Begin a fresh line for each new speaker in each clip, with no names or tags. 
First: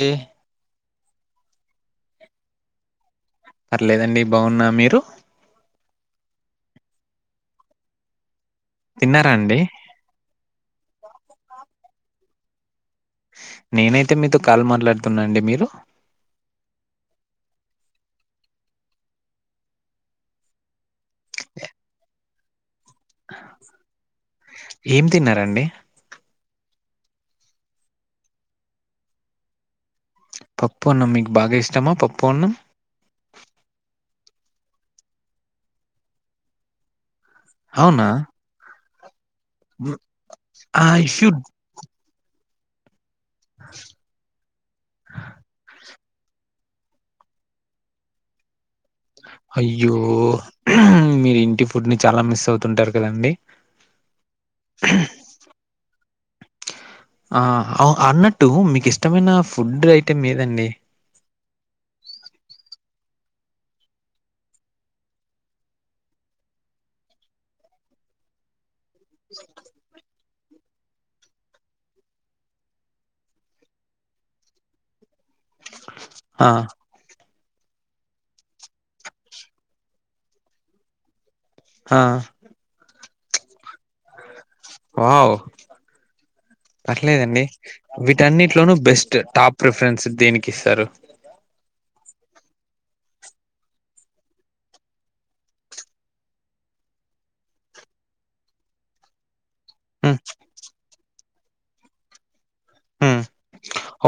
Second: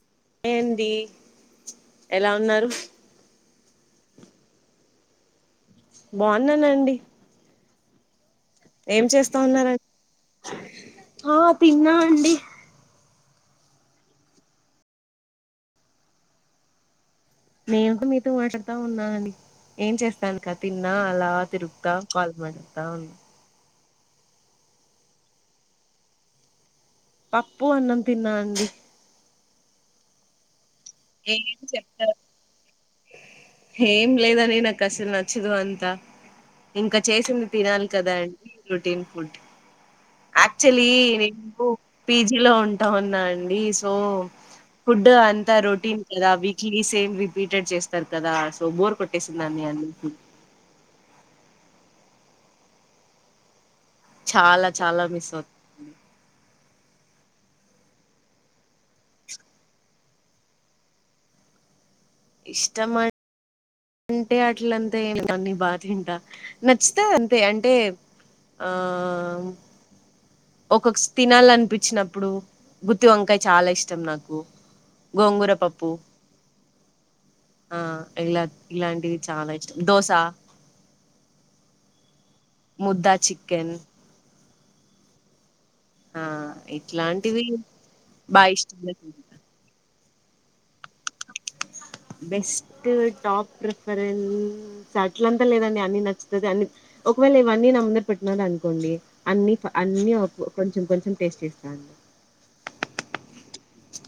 ఎ
ఏంది ఎలా ఉన్నారు
పర్లేదండి బాగున్నా మీరు
బాన్నానండి ఏం
తిన్నారా
చేస్తా
అండి
ఉన్నారండి ఆ తిన్నా అండి
నేనైతే మీతో కాల్ మాట్లాడుతున్నా అండి మీరు
నేను కూడా మీతో మాట్లాడతా ఉన్నానండి ఏం చేస్తాను ఇక తిన్నా అలా తిరుగుతా కాల్ మాట్లాడుతా ఉన్న
ఏం తిన్నారండి
పప్పు అన్నం తిన్నా అండి
పప్పు అన్నం మీకు బాగా
ఏం
ఇష్టమా పప్పు అన్నం
ఏమి లేదని నాక్ అసలు నచ్చదు అంతా ఇంకా చేసింది తినాలి
అవునా
కదా అండి ప్రోటీన్ ఫుడ్
మ్, ఆ
యాక్చువలీ
షుడ్
నేను పీజీలో ఉంటా ఉన్నా అండి సో ఫుడ్ అంతా రోట్ టీన్ కదా వీక్లీ సేమ్ రిపీటెడ్ చేస్తారు కదా సో బోర్ కొట్టేసిందండి
అయ్యో
అన్ని
మీరు ఇంటి ఫుడ్ ని చాలా మిస్ అవుతుంటారు కదండి
చాలా చాలా మిస్ అవుతు
ఆ ఔ అ అన్నట్టు మీకు ఇష్టమైన ఫుడ్ ఐటమ్ ఏదండి
ఇష్టమా అంటే అట్లంతా ఏమి లేదండి బా తింటా నచ్చితే అంతే అంటే ఆ ఒకొక్స్ తినాలనిపిచినప్పుడు గుత్తి వంకాయ చాలా ఇష్టం నాకు గోంగుర పప్పు
ఆ
ఆ ఇలా ఇలాంటివి చాలా ఇష్టం దోశ
హా
ముద్దా చికెన్
వావ్
ఆ
పర్లేదండి
ఇట్లాంటివి బాగా
వీటన్నిట్లోనూ
ఇష్టంగా
బెస్ట్
తింటా
టాప్ ప్రిఫరెన్స్ దేనికి ఇస్తారు
బెస్ట్ టాప్ ప్రిఫరెన్ అట్ల అంతా లేదండి అన్ని నచ్చుతది అన్ని ఒకవేళ ఇవన్నీ నాముందర పెట్టినారనుకోండి అన్ని అన్నీ
హ్మ్
[unintelligible] కొంచెం కొంచెం టేస్ట్ చేస్తాండి
అ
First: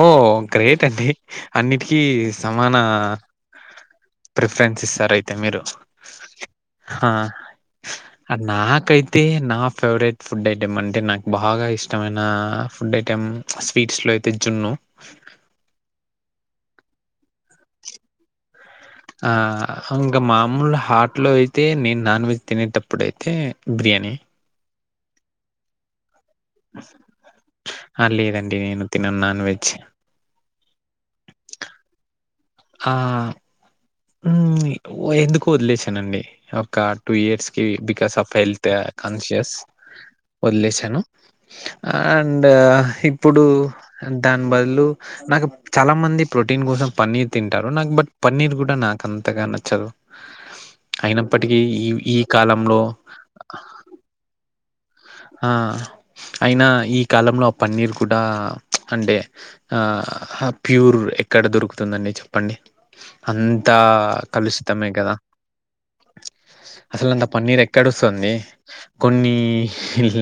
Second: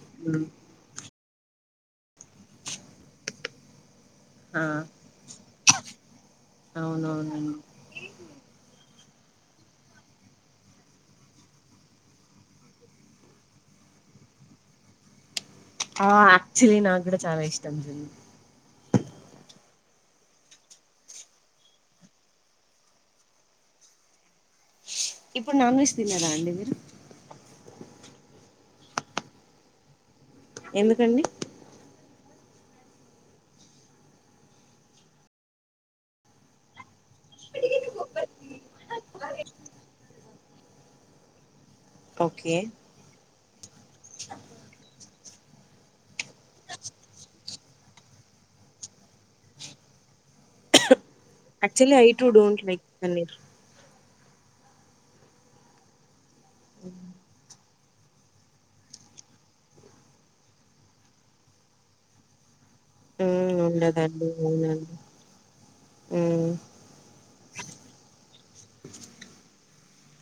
ఓ
హ్మ్
గ్రేట్ అండి అన్నిటికీ సమాన
ఆ
ప్రిఫరెన్స్ ఇస్తారు అయితే మీరు
అవునవునండి
అ నాకైతే నా ఫేవరెట్ ఫుడ్ ఐటెం అంటే నాకు బాగా ఇష్టమైన అ ఫుడ్ ఐటెం స్వీట్స్లో అయితే జున్ను
ఆ ఆక్చులీ నాగ్గూడా చాలా ఇష్టం జిని
ఆ హంగ మామూలు హట్లో అయితే నేను నాన్ వెజ్ తినేటప్పుడయితే బిర్యానీ
ఇప్పుడ్ నాన్ వెజ్ తినరా అండి మీరు
హ లేదండి నేను తినన్ నాన్ వెజ్
ఎందుకండి
హా ఉమ్ వొ ఎందుకో ఒదిలేశానండి ఒక టూ ఇయర్స్ కి బికాస్ ఆఫ్ హెల్త్ కాన్షియస్ ఒదిలేశాను ఆండ్
ఓకే
ఇప్పుడు దాన్ బదులు నాకు చాలా మంది ప్రోటీన్ కోసం పన్నీర్ తింటారు నాక్ బట్ పన్నీర్ గుర్ డ నాకంతగా నచ్చదు అయినప్పటికీ ఈవ్ ఈ కాలంలో
అన్నిర్
ఆ అయినా ఈ కాలంలో ఆ పన్నీర్ కూడా ప్చ్ అంటే ఆ హ ప్యూర్ ఎక్కడ దొరుకుతుందండి చెప్పండి
హ్మ్
అంతా
ఉండదండి
కలుషుతమే
అవునండి
గదా
హ్మ్.
అసలంత పన్నీర్ ఎక్కడొస్తుంది కొన్ని ఇల్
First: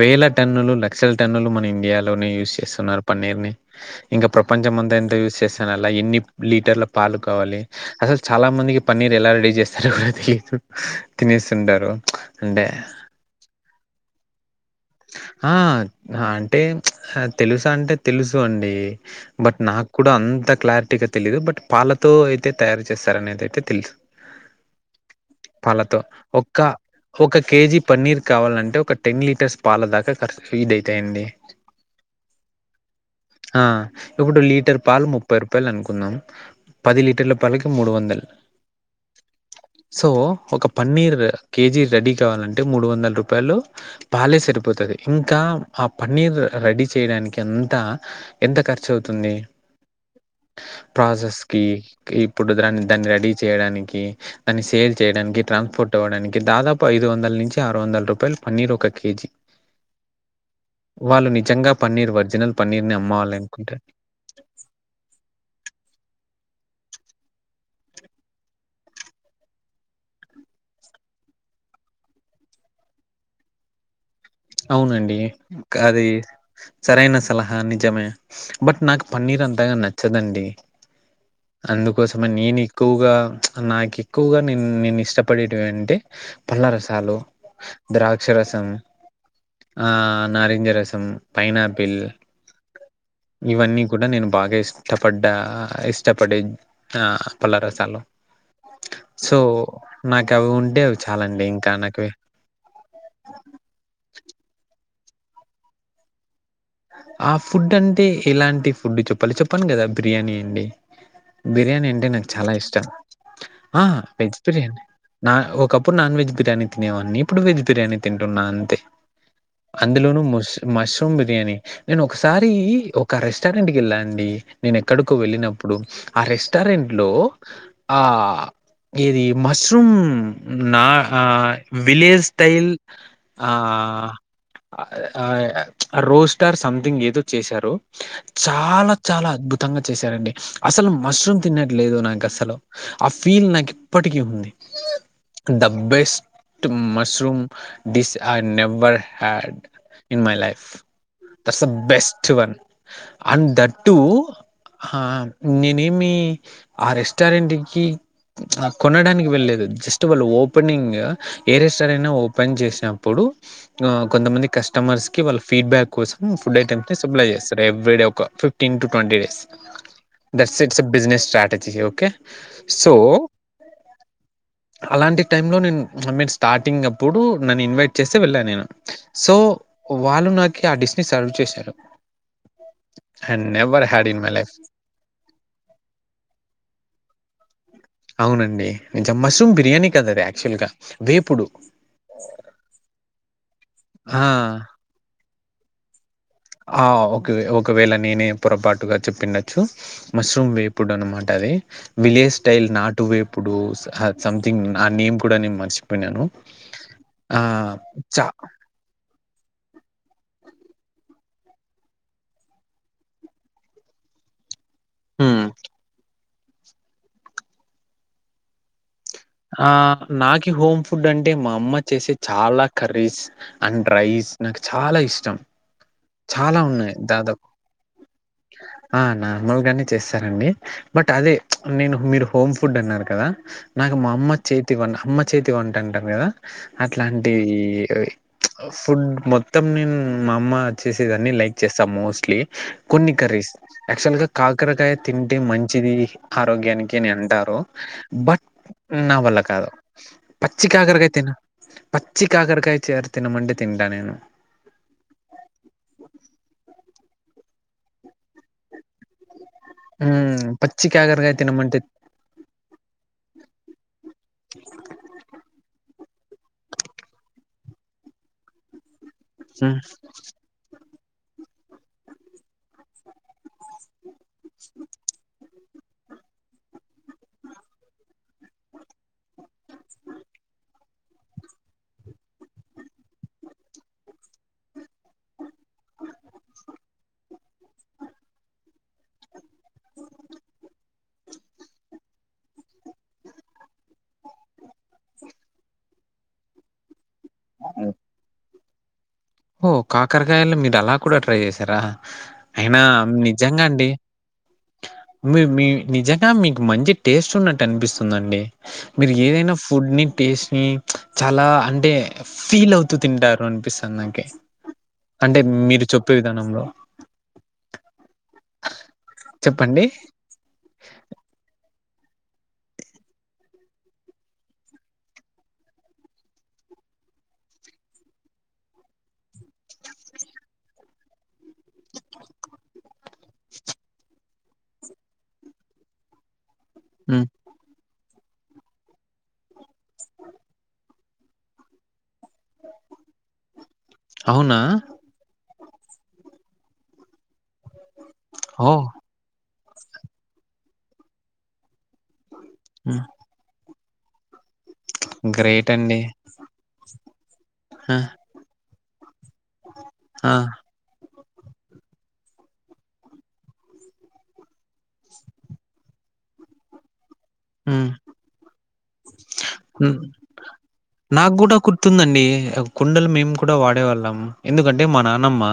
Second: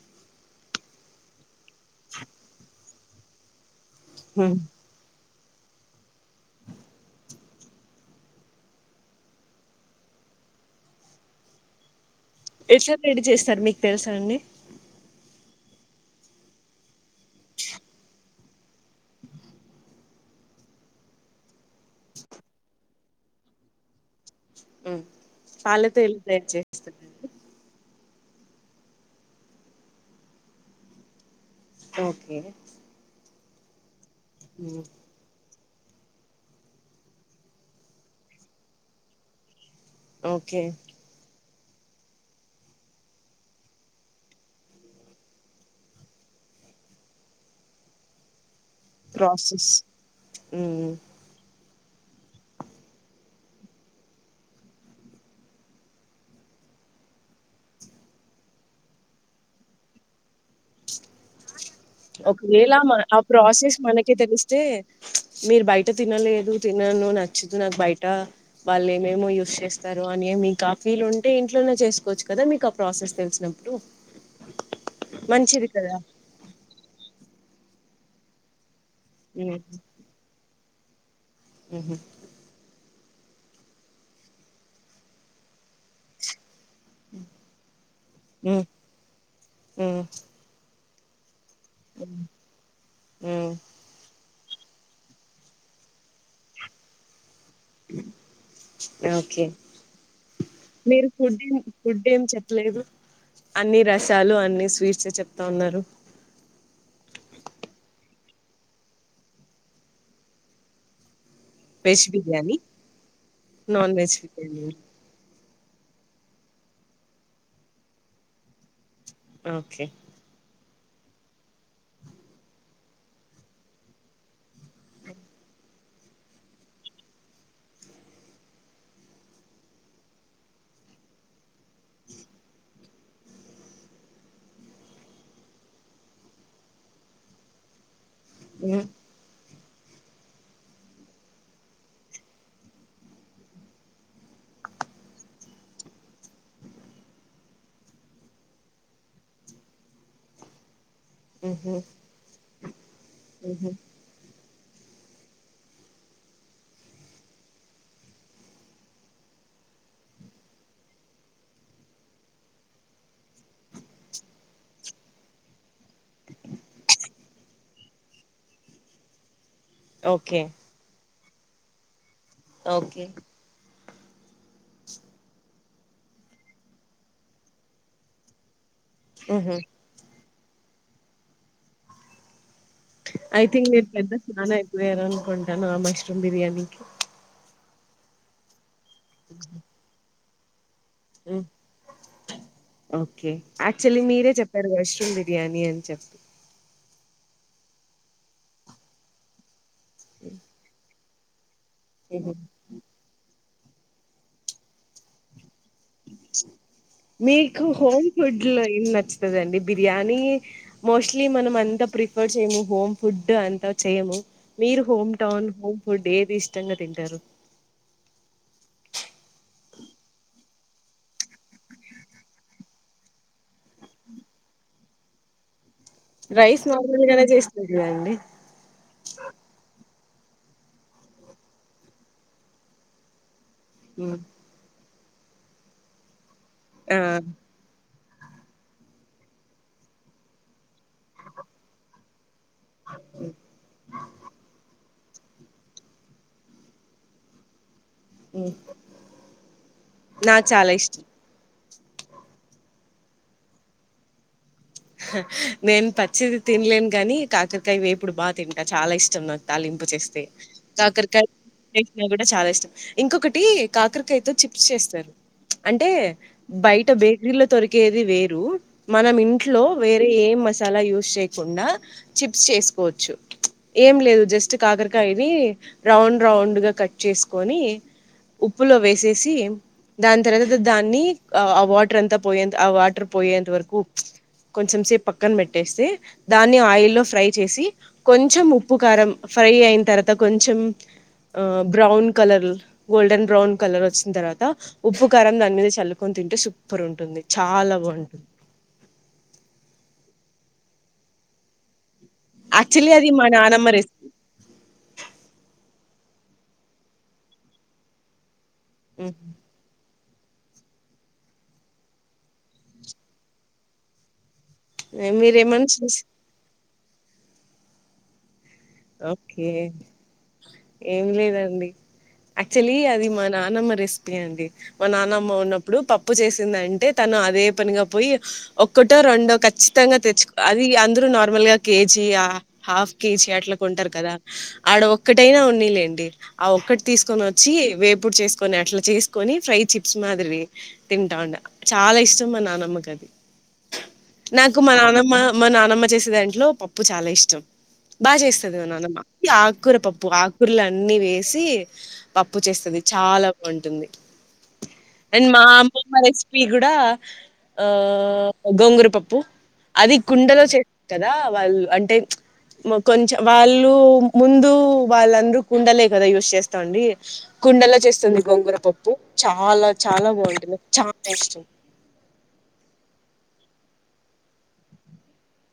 వేలా టన్నులు లక్షల టన్నులు మన ఇండియాలోనే యూజ్ చేస్తున్నారు పన్నీర్ ని ఇంక
హ్మ్.
ప్రపంచం అంత ఎంత యూజ్ చేస్ చ నల్లా ఎన్ని లీటర్ల పాలు కావాలి అసలు చాలా మందికి పన్నీర్ ఎలా రెడీ చేస్తారు కూడా తెలిదు తినేసుండారు
ఎట్లా రెడీ చేస్తారు మీకు తేల్సా అండి
ఆ హ అంటే అ తెలుసా అంటే తెలుసు అండి బట్ నాక్కూడా అంత క్లారిటీగా తెలిదు బట్ పాలతో అయితే తయారు చేస్తారనేదయితే తెల్స్ పాలతో
ఎల్లి తయారు
ఒక్క
చేస్తారండి
హొక కేజీ పన్నీర్ కావాలంటే ఒక టెన్ లీటర్స్ పాల దాకా ఖర్స్ ఫీ డయితాయండి
ఓకే
అ ఇపుడు లీటర్ పాలు ము ముప్పై రూపాయల్ అనుకుందాం పది లీటర్ల పాలకి మూడు ఒందల్ సో
ఓకే
ఒక పన్నీర్ ద కేజీ రెడీ కావాలంటే మూడు ఒందల్ రూపాయలు పాలేసరి పోతది ఇంకా ఆ పన్నీర్ రెడీ చేయడానిక్ అంతా ఎంత ఖర్చు అవు తుంది
ప్రాసెస్ మ్మ్
ప్రాసెస్ కి ఇప్పుడు దాన్ దాన్ని రెడీ చేయడానికి దాన్ని సేల్ చేయడానికి ట్రాన్స్పోర్ట్ అవ్వడానికి దాదాపు ఐదు ఒందల్ నుంచి ఆరు ఒందల్ రూపాయలు పన్నీర్ ఒక కేజీ వాళ్ళు నిజంగా పన్నీర్ ఒరిజినల్ పన్నీర్ ని అమ్మాలనుకుంటే
కి తెలిస్తే మీరు బయట తినలేదు తినను నచ్చదు నాక్ బయట వాళ్ ఏమేమో యూస్ చేస్తారు అని మీకు ఆఫీల్ ఉంటే ఇంట్లోనే చేసుకోవచ్చు కదా మీక్ ఆ ప్రాసెస్ తెలిసినప్పుడు
అవునండి
మంచిది కదా
కాది సరైన సలహా నిజమే బట్ నాకు పన్నీర్
మ్మ్
అంతగా నచ్చదండి
మ్మ్
అందుకోసం మ నేన్ ఎక్కువగా నాకెక్కువుగా నే నేను ఇష్టపడేటవి అంటే పల్లారస తాలో ద్రాక్ష
మ్మ్
రసం ఆ
మ్మ్
నారింజ రసం పైనాపిల్
మ్మ్
ఇవన్నీ కూడా నేను బాగా ఇష్టపడ్డ ఇష్టపడే అ పళ్లరసాలు సో
ఓకే
నాకవ్ ఉంటే అవి చాలండి ఇంకా నాకు
లేదు అన్ని రసాలు అన్ని స్వీట్స్ చెప్తా ఉన్నారు
ఆ ఫుడ్ అంటే ఎలాంటి ఫుడ్ చెప్పాలి చెప్పను గదా బిర్యానీ అండి బిర్యానీ
వెజ్
అంటే నాకు చాలా
బిర్యానీ
ఇష్టం ఆ వెజ్ బిర్యానీ నా ఒకప్పుడు నాన్ వెజ్ బిర్యానీ తినేవాన్నీ ఇప్పుడు వెజ్ బిర్యానీ తింటున్నా అంతే
ఓకే
అందులోను మోస్ మష్రూమ్ బిర్యానీ నేను ఒకసారి ఒక రెస్టారెంట్ కెళ్ళా అండి నేను ఎక్కడికో వెళ్ళినప్పుడు ఆ రెస్టారెంట్ లో అ ఎది మష్రూమ్ నా హ village style uh uh roast or something ఏదో చేశారు చాలా చాలా అద్భుతంగా చేశారండి అసలు మష్రూమ్ తిన్నట్లేదు నాకు అసలు ఆ ఫీల్ నాకు ఇప్పటికీ ఉంది the best mushroom dish I never had in my life that's the best one and that too హ నేనేమి ఆ రెస్టారెంటికీ అ కొనడానికి వెళ్లేదు జస్ట్ వాళ్ళ ఓపెనింగ్ ఏ రెస్టారెంట్ అయినా ఓపెన్ జేసినప్పుడు అ కొంతమంది కస్టమర్స్ కి వాళ్ళ ఫీడ్ బ్యాక్ కోసం ఫుడ్ ఐటమ్స్ ని సప్లై చేస్తారు ఎవ్రీ డే ఒక fifteen to twenty days that's it say business strategy okay so
okay
అలాంటి టైంలో నేన్ నేను స్టార్టింగ్ అప్పుడు నన్ను ఇన్వైట్ చేస్తే వెళ్ళాను నేను సో
ఊహు
వాళ్ళు నాకి ఆ డిష్ ని సర్వ్ చేశారు I never had in my life
where అనుకుంటాను ఆ మష్రూమ్ బిర్యానీకి
అవునండి నిజం మశ్రూమ్ బిర్యానీ కాదు అది యాక్చువల్ గా వేపుడు
ఓకే యాక్చువల్లీ
ఆ!
మీరే చెప్పారు మష్రూమ్ బిర్యానీ అని చెప్పి
ఆ ఓకే ఒకవేళ నేనే పొరపాటుగా చెప్పి ఉండొచ్చు మష్రూమ్ వేపుడు అనమాటది విలేయజ్ స్టైల్ నాట్ టు వేప్పుడు స హ సంథింగ్ ఆ నేమ్ కూడ నేను మర్చి పోయినాను ఆ
మీకు హోమ్
ఛ
ఫుడ్ లో ఏం నచ్చుతదండి బిర్యానీ మోస్ట్లీ మనం అంత ప్రిఫర్ చేయము హోమ్ ఫుడ్డ్ అంతా చేయము మీరు home
hmm.
Town home food ఏది ఇష్టంగ తింటరు
ఆ నాకి హోమ్ ఫుడ్ అంటే మా అమ్మ చేసే చాలా కర్రీస్ అండ్ రైస్ నాకు చాలా ఇష్టం చాలా
రైస్
ఉన్నాయి
నార్మల్ గానే
దాదాపు
చేస్తుంది కదండి
ఆ నర్మాల్గానే చేస్తారండి బట్ అదే నేను మీరు హోమ్ ఫుడ్ అన్నారు కదా నా మా అమ్మ చేతి వం అమ్మ చేతి వంట అంటరు గదా
ఆ
అట్లాంటీ ఫుడ్ మొత్తం నేను మా అమ్మ చేసేదన్ని లైక్ చేస్తాం మోస్ట్లీ కొన్ని కర్రిస్ యక్చుయల్గా కాకరాకాయ్ తింటే మంచిది ఆరోగ్యానికి అని అంటారు బట్
మ్
నా వల్ల కాదు పచ్చి
ఇష్టం
కాకరకాయ్ తినను పచ్చి కాకరకాయ చారు తినమంటే తింటా నేను
నేను పచ్చిది తిన్లేను కాని కాకరకాయ వేపుడు బా తింటా చాలా ఇష్టం నాకు తలిం పు చేస్తే
మ్మ్ పచ్చి
కాకరకాయ్
కాకరకాయ తినమంటే
ఫ్రై చికెన్ గూడ చాలా ఇష్టం ఇంకొకటి కాకరకాయతో చిప్స్ చేస్తారు అంటే బయట బేకరీలో తొరికేది వేరు మనం ఇం ట్లో వేరే ఏ మసాలా యూస్ చేయకుండా చిప్స్ చేసుకోవచ్చు ఏం లేదు జస్ట్ కాకరకాయనీ రౌండ్ రౌండ్గా కట్ చేసుకొని ఉప్పులో వేసేసీ దాని తర్వాత దాన్ని ఆ అ వాటర్ అంతా పోయేంత ఆ వాటర్ పోయేంత వరకు కొంచెం సేపు పక్కన పెట్టేస్తే దాన్ని ఆయిల్లో ఫ్రై చేసి కొంచెం ఉప్పు కారం ఫ్రై అయిన తరత కొంచెం ఆ brown colour golden brown colour వచ్చిన్ తర్వాత ఉప్పు కారం దాని మీద చల్లుకొని తింటే సు పర్ ఉంటుంది చాలా బావుంటుం
ఓ కాకరకాయల్లో మీరు అలా కూడ ట్రై చేసారా అయినా
యాక్చువల్లీ అది మా నానమ్మ
నిజంగండి
రెసిపీ
మి మీ నిజంగా మీకు మంచి టేస్ట్ ఉన్నట్టు అనిపిస్తుందండి మీరు ఏదైనా ఫుడ్ ని టేస్ట్ మ్ చాలా అంటే ఫీల్ అవుతూ తింటారు అనిపిస్తాది నాకే అంటె
మీరేమన్నా
మీరు
చేసి
చెప్పే విధానంలో [inaudible]
ఓకే
చెప్పండి?
ఏమి లేదండి యాక్చువల్లీ అది మా నానమ్మ రెసిపీ అండి మా నాన్నమ్మ ఉన్నప్పుడు పప్పు చేసిందంటే తను అదే పనిగా పోయి ఒక్కటో రెండో ఖచ్చితంగా తెచ్చుకో అది అందరు నార్మల్గ కేజీ ఆ హాఫ్ కేజి అట్ల కొంటారు కదా ఆడ ఒక్కటైనా ఉన్నిలేండి ఆ ఒక్కటి తీసుకొని
హ్మ్.
వచ్చి వేప్ పుడు చేసుకొని అట్ల చేసుకొని ఫ్రై చిప్స్ మాదిరి తింటావుండె చాలా ఇష్టం మా నానమ్మకది నాకు
అవునా?
మా నానమ్మ మా నానమ్మ చేసే దాంట్లో పప్పు చాలా ఇష్టం బాగా చే
ఓహ్!
నానమ్మ ఆకూర పప్పు ఆకూరలు అన్నీ వేసి పప్పు చేస్తది
హ్మ్.
చాలా ఉంటుంది అండ్ మా
గ్రేట్
అమ్మమ్మ
అండి.
రెస్పీ గూడా ఆ గోంగూర పప్పు అది
ఆ!
కుండలో చేస్ [inaudible] కదా వాళ్ళు అంటే మొ కొంచెం వాళ్ళు ముందు వాళ్ళందరు కుండలే కదా యూస్ చేస్తాంది కుండల
హ్మ్.
చేస్తుంది గోంగుర పప్పు చాలా చాలా బాగుంటది నాకు చాన ఇష్టం
తుందండి కుండలు మేము కూడా వాడేవాళ్ళం ఎందుకంటే మా నానమ్మ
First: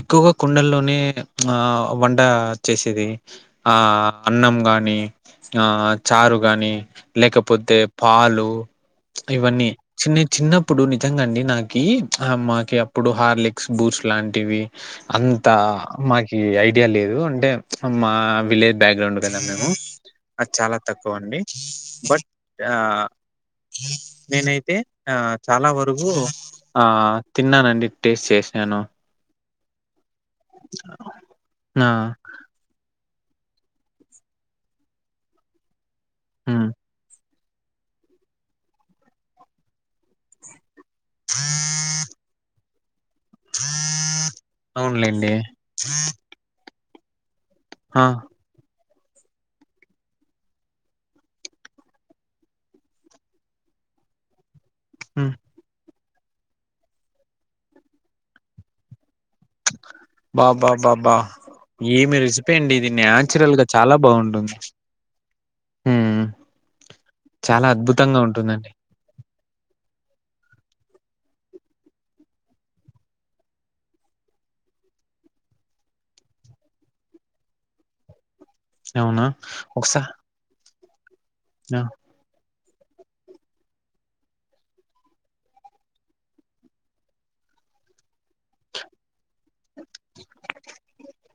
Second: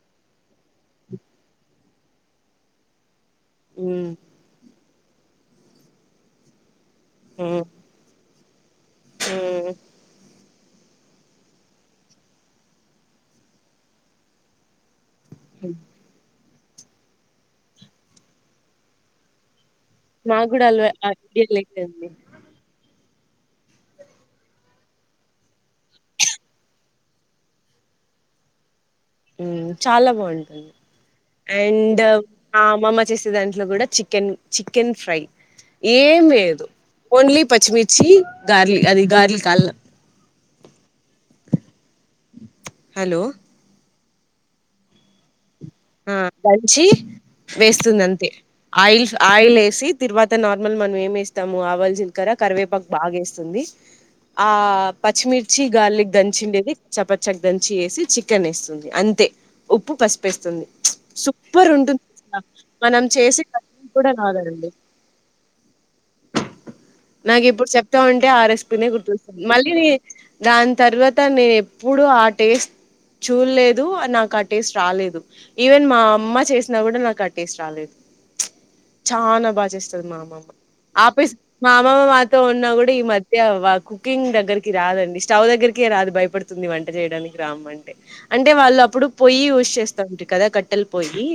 ఎక్కువగా కుండల్లోనే ఆ వండ చేసేది ఆ
హ్మ్.
అన్నం గాని ఆ చారు గాని
హ్మ్.
లేకపోతే పాలు ఇవన్నీ చిన్న చిన్న ఇప్పుడు నిజంగా అండి నాకి ఆ మ్మాకి అప్పుడు హార్లిక్స్ బూట్స్ లాంటివి అంతా
హ్మ్.
మా కి ఐడియా లేదు అంటే మా విలేజ్ బ్యాక్గ్రౌండ్ కదా మేము
నాకు
అది
కూడా
చాల
అలవా
తక్కువ అండి
ఐడియా లేదండి
బట్ ఆ నేనైతే ఆ చాలా వరకు ఆ తిన్నానండి టేస్ట్ చేసినాను
ఉమ్ చాలా బాగుంటుంది
ఆ
అండ్ ఆ అమ్మమ్మ చేసే దాంట్లో కూడా చికెన్ చికెన్ ఫ్రై ఏం లేదు
హ్మ్
ఓన్లీ పచ్చిమిర్చి గార్లి అది గార్లి కాళ్ళ హలో
అవునులేండి
ఆ దంచి వేస్తుంది
ఆ
అంతే ఆయిల్ ఆయిల్ ఏసి తిర్వాత నార్మల్ మనం ఏమేస్తాము ఆవాల్ జిలకర కరివేపాకు బాగా వేస్తుంది ఆ ఆ
హ్మ్
పచ్చిమిర్చి గార్లిక్ దంచి ఉండేది చపచ్చకి దంచి వేసి చికెన్ ఎస్తుంది అంతే ఉప్పు పసుపేస్తుంది
బ్బా బ్బా ఏమి రెసిపీ అండి ఇది
మనం చేసే
న్యాచురల్ గా
కర్రీ
చాలా
కూడా
బాగుంటుంది
రాదండి
ఉమ్
నాకు ఇప్పుడు చెప్తా ఉంటే ఆ రెసిపీ గుర్తోస్ మళ్ళీ దాని తర్వాత నేను ఎప్పుడు ఆ టేస్ట్ చూల్లెదు నాకు ఆ టేస్ట్ రాలేదు ఈవెన్ మా అమ్మ చేసినా కూడా నాకు ఆటేస్ట్ రాలేదు
అవునా
చానా బాగా
ఒకసా
చేస్తుంది మా అమ్మమ ఆపే మా
ఆ!
అమమ్మ మా తో ఉన్నా కూడా ఈ మధ్య వాకు కుకింగ్ దగ్గరకి రాదండి స్టవ్ దగ్గరికే రాదు భయపడుతుంది వంట చేయడానికి రామ్మంటే అంటే వాళ్ళు అప్పుడు పొయ్యి యూస్చేస్తా అంటరు కదా కట్టెలు పోొయి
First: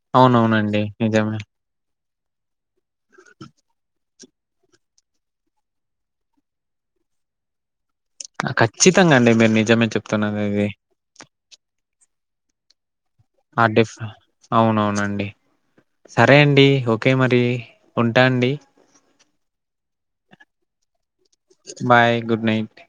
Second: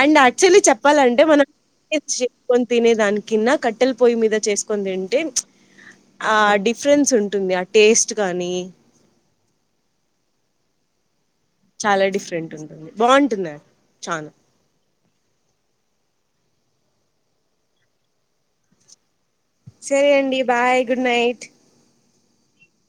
అండ్ యాక్చువల్లీ
అవునవునండి
చెప్పాలంటే
నిజమే
మనం చేసుకొని తినే దాని కిన్నా కట్టెలు పొయ్యి మీద చేసుకుని తింటే ఆ డిఫరెన్ ఉంటుంది ఆ టేస్ట్ కానీ
ఖచ్చితంగా అండి మీరు నిజమే చెప్తున్నరు ఇది
చాలా డిఫరెంటు ఉంటది
ఆ డిఫరె అవునవునండి సరే అండి ఓకే మరి ఉంటా అండి
సరే అండి bye good night
bye good night